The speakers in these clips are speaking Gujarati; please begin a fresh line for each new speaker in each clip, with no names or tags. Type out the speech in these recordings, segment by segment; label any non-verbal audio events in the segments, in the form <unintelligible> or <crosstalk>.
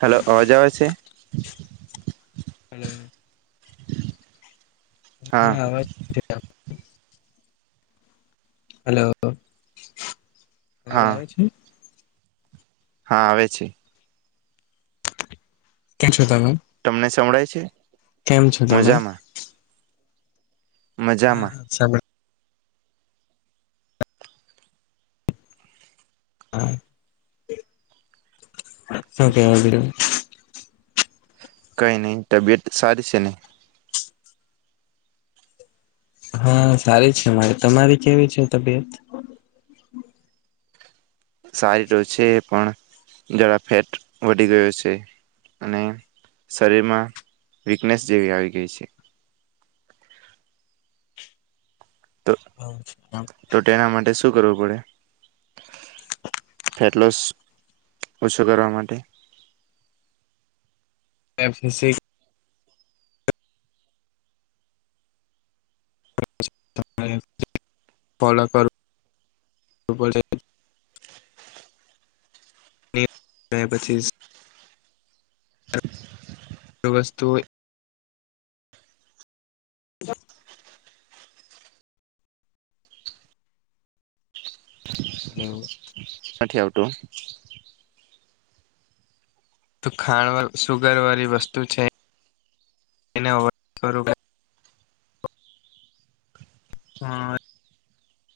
હાલો અવાજ આવે છે?
હમ હા આવ સ હલો અવાજ
હા
આવે છે?
હા આવે છે
ક્યાં છો તમે?
તમને સંભળાય છે
કેમ છો તમે?
મજામાં
હા
મજામાં
હા સંભાળ હા શું કે બીજુ
કઈ તબિયત સારી છેને?
હ સારી છે અમારી તમારી કેવી છે તબિયત?
સારી તો છે પણ જરા ફેટ વધી ગયો છે અને શરીરમાં વીકનેસ જેવી આવી ગઈ છે તો
હમ
તો તેના માટે શું કરવું પડે? ફેટ લોસ ઓછો કરવા માટે
એક્સરસાઇઝ ફોલો કર તો બે પચીસ વસ્તુ હોય હાલો હલો
અવાજ નથી આવતો
તો ખાંડ સુગર વાળી વસ્તુ છે એને ઓછી કરો હ...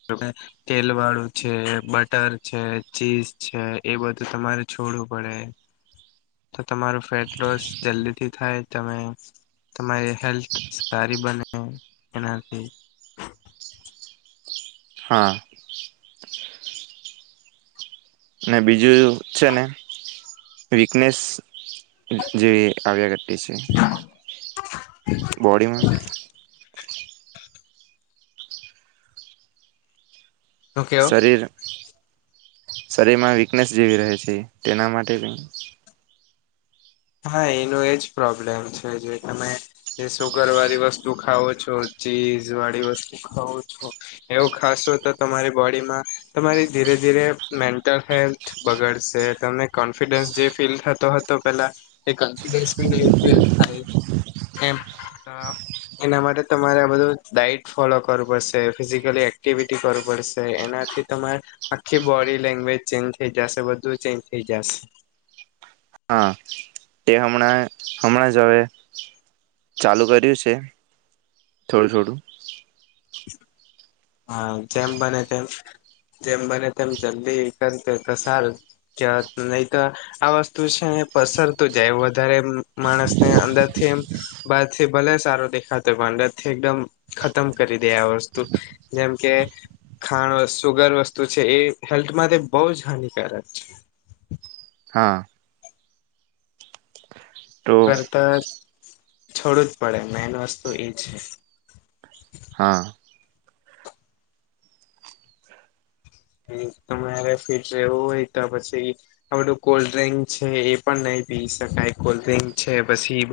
તમે તેલવાળું છે બટર છે ચીઝ છે એ બધું તમારે છોડવું પડે તો તમારું ફેટ લોસ જલ્દીથી થાય તમે તમારી હેલ્થ સારી બને એનાથી
હા અને બીજું જો છે ને વીકનેસ જેવી આવ્યા કરતી છે બોડીમાં
શું કેવો
શરીર શરીરમાં વીકનેસ જેવી રહે છે તેના માટે
હા એનો એજ પ્રોબ્લેમ છે જે તમે એ સુુગર વાળી વસ્તુ ખાવો છો ચીઝ વાળી વસ્તુ ખાવ છો. એવું ખાસો તો તમારી બોડીમાં તમારી ધીરે ધીરે મેન્ટલ હેલ્થ બગડશે તને કોન્ફિડન્સ જે ફીલ થતો હતો પેલા એ કોન્ફિડન્સ ફીલ નઈ થાય એમ અ એના માટે તમારે આ બધું ડાયટ ફોલો કરવું પડશે ફિઝિકલી એક્ટિવિટી કરવું પડશે. તો એનાથી તમારે આખી બોડી લેંગ્વેજ ચેન્જ થઈ જાશે બધું ચેન્જ થઈ જાશે
હા. તે હમણા હમણાં જ અવે ચાલુ કર્યું છે થોડું થોડું
હા જેમ બને તેમ જેમ બને તેમ જલ્દી કર તો સારું <unintelligible> નઈ તો આ વસ્તુ છે ને પસરતું જાય વધારે માણસને અંદરથી બારથી ભલે સારુ દેખાતુ હોય પણ અંદરથી એકદમ ખતમ કરી દે આ વસ્તુ જેમ કે ખાંણ વસ્ સુગર વસ્તુ છે એ હેલ્થ માટે બઉ જ હાનિકારક છે.
હા.
ગર તો છોડવુ જ પડે મેન વસ્તુ ઈ છે
હા.
મિન્સ તમારે ફિટ રહેવું હોય તો પછી આ બઢુ કોલ્ડ ડ્રિંક છે એ પણ નઈ પી શકાય કોલ્ડ ડ્રિંક છે પછી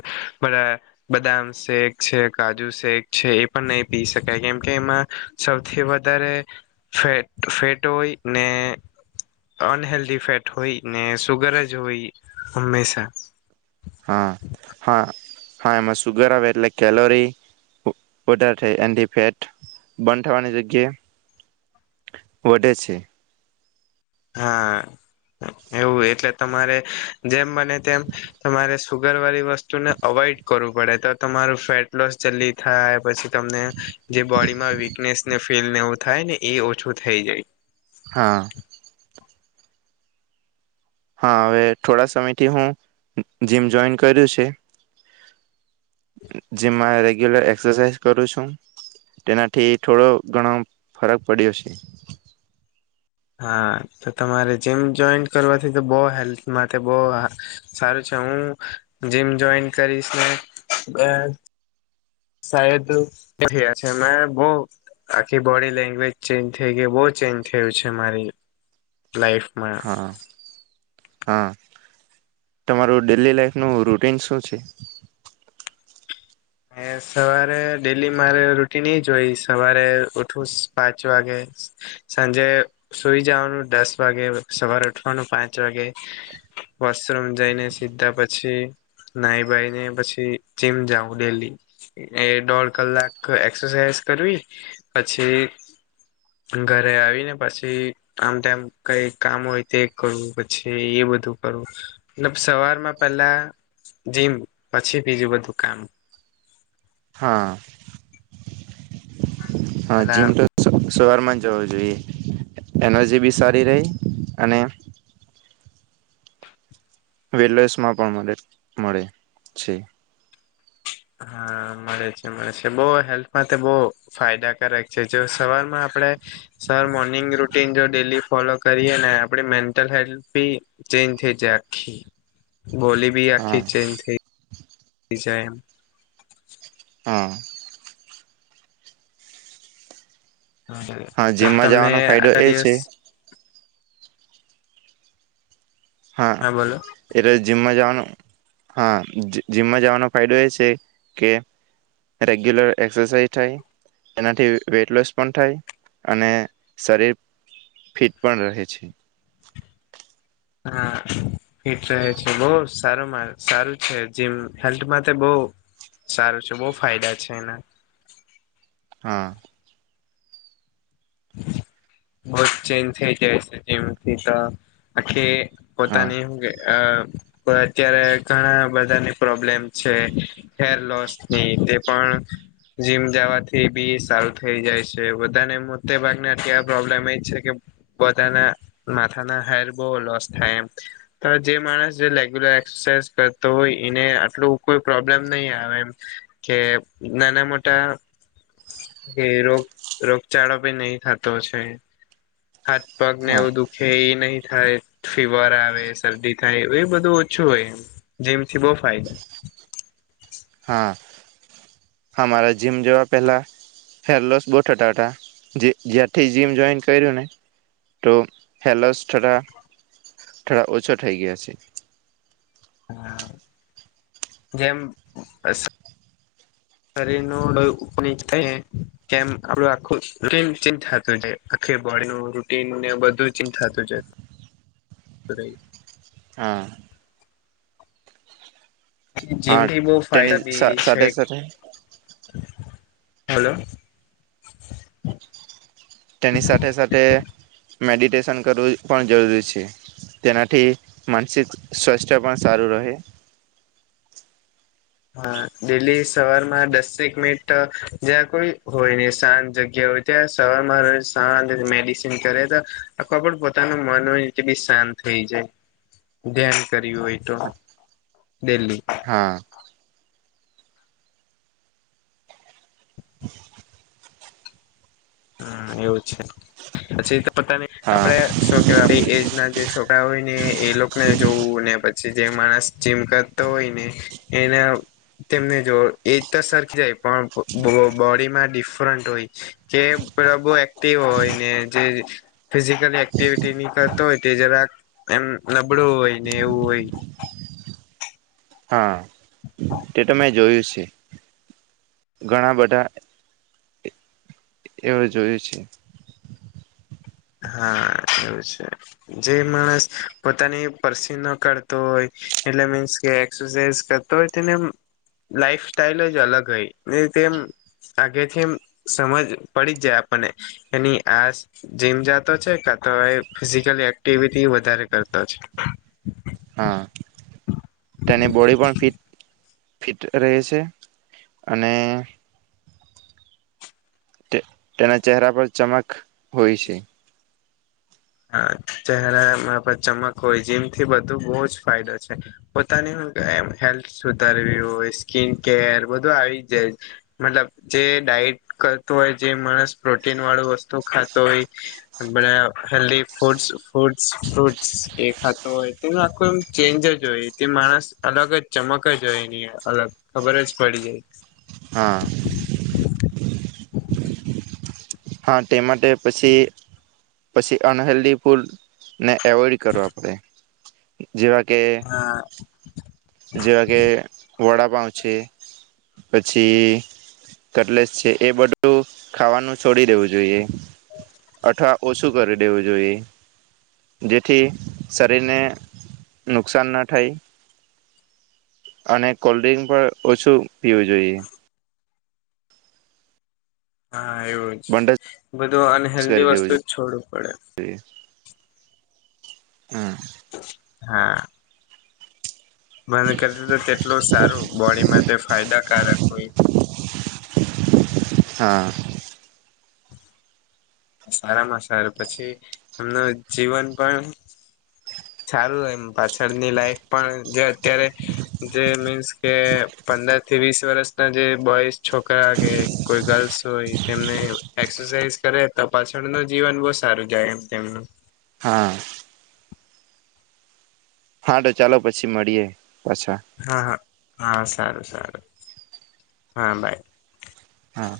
બઢા બદામ શેક છે કાજુ શેક છે એ પણ નઈ પી શકાય કેમ કે એમાં સૌથી વધારે ફેટ ફેટ હોય ને અનહેેલ્ધી ફેટ હોય ને સુગર જ હોય હંમેશા
હા હા હા એમાં સુગર આવે એટલે કેલરી વધાર થઈ એનથી ફેટ બંધ થવાની જગ્યા વઢે છે.
હાં. એવું એટલે તમારે જેમ બને તેમ તમારે સુુગર વારી વ સ્તુને અવોઈડ કરવું પડે તો તમારું ફેટ લોસ જલ્દી થાય પછી તમને જે બોડીમાં વીકનેસને ફીલને એવું થાય ને એ ઓછું થઈ જાય.
હા. હા અવે થોડા સમયથી હું જીમ જોઈન કર્યું છે. જીમમાં રેગ્યુલર એક્સરસાઇઝ કરું છું. તેનાઠી ઠોડો ઘણો ફરક પડ્યો છે.
હાં તો તમારે જીમ જોઈન કરવાથી તો બો હેલ્થ માટે બો સારું છે હું જીમ જોઈન કરીશ ને અ શાયદ <unintelligible> છે મેં બો આખી બોડી લેંગ્વેજ ચેન્જ થેઈ ગેઈ બો ચેન્જ થયું છે મારી લાઈફ
હા. હા તમારું ડેલી લાાઈફનું રૂટીન શું છે?
ને સવારે ડેલી મારે રૂટિન એ જ હોય સવારે ઉઠું પાંચ વાગે. સાંજે સુઈ જવાનું દસ વાગે સવારે ઉઠવાનું પાંચ વાગે. વૉશરૂમ જઈને સીધા પછી નાઈ બાાઈ ને પછી જીમ જાઉ. ડેલી એ દોઢ કલાક એક્સરસાઇઝ કરવી પછી ઘરે આવી ને પછી આમ તેમ કંઈ કામ હોય તે કરુ પછી એ બધું કરુ મતલબ સવારમાં પેલા જીમ પછી બીજું બધું કામ
હા હા
પેલા
જીમ તો સ સવારમાં જ જવું જોઈએ એનર્જી બી સારી રેય અને <unintelligible> માં પણ મલે મળે છે
હા મળે છે મળે છે બહું હેલ્થમાં બહું ફાયદાકારક છે જો સવારમાં આપણે સવાર મોર્નિંગ રૂટીન જો ડેલી ફોલો કરીએ ને આપડી મેન્ટલ હેલ્થ બી ચેન્જ થઈ જાય આખી બોલી બી
હા
આખી ચેન્જ થઈ થઈ જાય
હા.
હા
જીમમાં
તમને
જવાનો ફાયદો
આટલા
એ
દિવસ
છે હા. એટલે જીમમાં જવાનું હા જીમમાં જવાનો ફાયદો એ છે કે રેગ્યુલર એક્સરસાઈઝ થાય તેનાથી વેઇટ લોસ પણ થાય અને શરીર ફિટ પણ રહે છે.
હા
<inaudible>
ફિટ રહે છે બહું સારો માં સારું છે જીમ હેલ્થમાં તો બહું સારું છે બહુ ફાયદા છે એના
હા.
બહું જ ચેન્જ થઈ જાય છે જીમથી તો આખી
હા
પોતાની સુ કે પણ અત્યારે ઘણા બધાની પ્રોબ્લેમ છે. હેર લોસ ની તે પણ જીમ જવાથી બી સારું થઈ જાય છે બધાને એમાં મોટે ભાગ ને ત્યાં પ્રોબ્લેમ એ જ છે કે બધાંના માથાના હેર બહું લોસ થાય એમ છે. પણ જે માણસ જે રેગ્યુલર એક્સરસાઇઝ કરતો હોય એને આટલું કોઈ પ્રોબ્લેમ નહીં આવે એમ કે નાના મોટા કે રોગ રોગચાળો બી નહી થતો છે હાથ પગ ને
હા
એવું દુખ છે એ નહી થાય ફીવર આવે શરદી થાય એ બધું ઓછું હોય એમ જીમથી બહુ ફાયદા
હા હા મારા જીમ જેવા પહેલાં હેરલોસ બઉ થતા હતા જે જ્યારથી જીમ જોઈન કર્યું ને તો હેર લોસ થતાં થોડા ઓછા થઈ ગયા છે.
હા જેમ અ શરીરનું લોહી ઉપ નીચ થઈ ને કેમ આપડું આખું રૂટીન ચેન્જ થતું જાય આખી બોડી નું રૂટીનને બધું ચેન્જ થતું જાય.
<inaudible>
અરે
હા. હા
જીમથી બહું
તેની
ફાયદા બી છે
સાથે સાથે
હલો.
તેની સાથે સાથે મેડિટેશન કરવું પણ જરૂરી છે. તેનાથી માનસિક સ્વાસ્થ્ય પણ સારું રહે
હા ડેઇલી સવાર માં દસેક મિનિટ તો જ્યાં કોઈ હોય ને શાંત જગ્યા હોય ત્યાં સવારમાં રજ શાંત ને મેડિસીન કર્યા તો ખબર પણ પોતાનું મન હોય બી શાંત થઈ જાય ધ્યાન કર્યું હોય તો ડેલ્હી
હા <inaudible>
હમ્મ એવું છે પછી તો પોતાની
હા
આપડે શું કેવાય આપડી એજ ના જે છોકરા હોય ને એ લોકો ને જોવું ને પછી જે માણસ જીમ કરતો હોય ને એના તેમને જો એજ તો <unintelligible> હોય પણ બ બો બોડીમાં ડિફરન્ટ હોય. જેમ પ્રભુ એક્ટિવ હોય ને જે <inaudible> ફિઝિકલ એક્ટિવિટી ની કરતો હોય તે જરાક- એમ નબળું હોય, ને એવું હોય.
હા, તે તો મેં જોયું છે. ઘણા બધા, એવું જોયું છે.
હા એવું છે. જે માણસ પોતાની પરસીવ ન કરાતો હોય, - એટલે મીન્સ કે, એક્સરસાઈઝ કરતો હોય તેને એમ- લાઈફ સ્ટાઈલ જ અલગ હોય. ને તેમ- આઘેથી એમ સમજ પડી જાય. આપણને એની આસ- જીમ જાતો છે, કા તો એ ફિઝિકલ એક્ટિવિટી વધારે કરતો છે.
હા. તેની બોડી પણ ફિટ ફિટ રહે છે, અને- -તે તેના ચહેરા પર ચમક હોય છે.
હા ચહેરામાં ચમક હોય, જીમથી બધું બહુ જ ફાયદો છે. પોતાની હ એમ હેલ્થ સુધારવી હોય, સ્કીિન કેર બધું આવી જાય. મતલબ, જે ડાયટ કરતો હોય, જે માણસ પ્રોટીન વાળું વસ્તુ ખાતો હોય- હગબળા <unintelligible> હેલ્ધી ફૂડસ ફૂડસ ફ્રુટસ એ ખાતો હોય, તેનું આખુ એમ ચેન્જ જ હોય, તે માણસ- અલગ જ, ચમક જ હોય એની, અલગ ખબર જ પડી જાય.
હ હા તે માટે પછી, પછી અનહેેલ્ધી ફૂડ ને- એવોઈડ કરવા પડે. જેવા કે-
હા
-જેવા કે વડાપાઉ છે. પછી કટલેસ છે, એ બધું ખાવાનું- -છોડી દેવું જોઈએ. અથવા ઓછું કરી દેવું જોઈએ. જેથી શરીરને નુકસાન ના થાય, - -અને કોલ્ડ્રિંક પણ ઓછું પીવું જોઈએ.
હા, એવું જ,
બંધ
બધું અનહેેલ્ધી વસ્તુ છોડવું પડે.
એજ હમ
હા બંધ કરીદે તો, તેટલું સારું બોડી માટે ફાયદાકારક હોય.
હા
સારામાં સારું, પછી, એમનું જીવન પણ- સારું, એમ, પાછળની લાઈફ પણ જે અત્યારે- જે મીન્સ કે, પંદર થી વીસ વર્ષ ના જે બોઈસ છોકરા કે- -કોઈ ગર્લ્સ હોય, તેમને એક્સરસાઈઝ કરે તો પાછળ નુ જીવન બહુ સારું જાય એમ તેમનું.
હા હા, તો ચાલો, પછી મળીએે પાછા.
હા હા, હા સારું સારું, હા બાય.
હા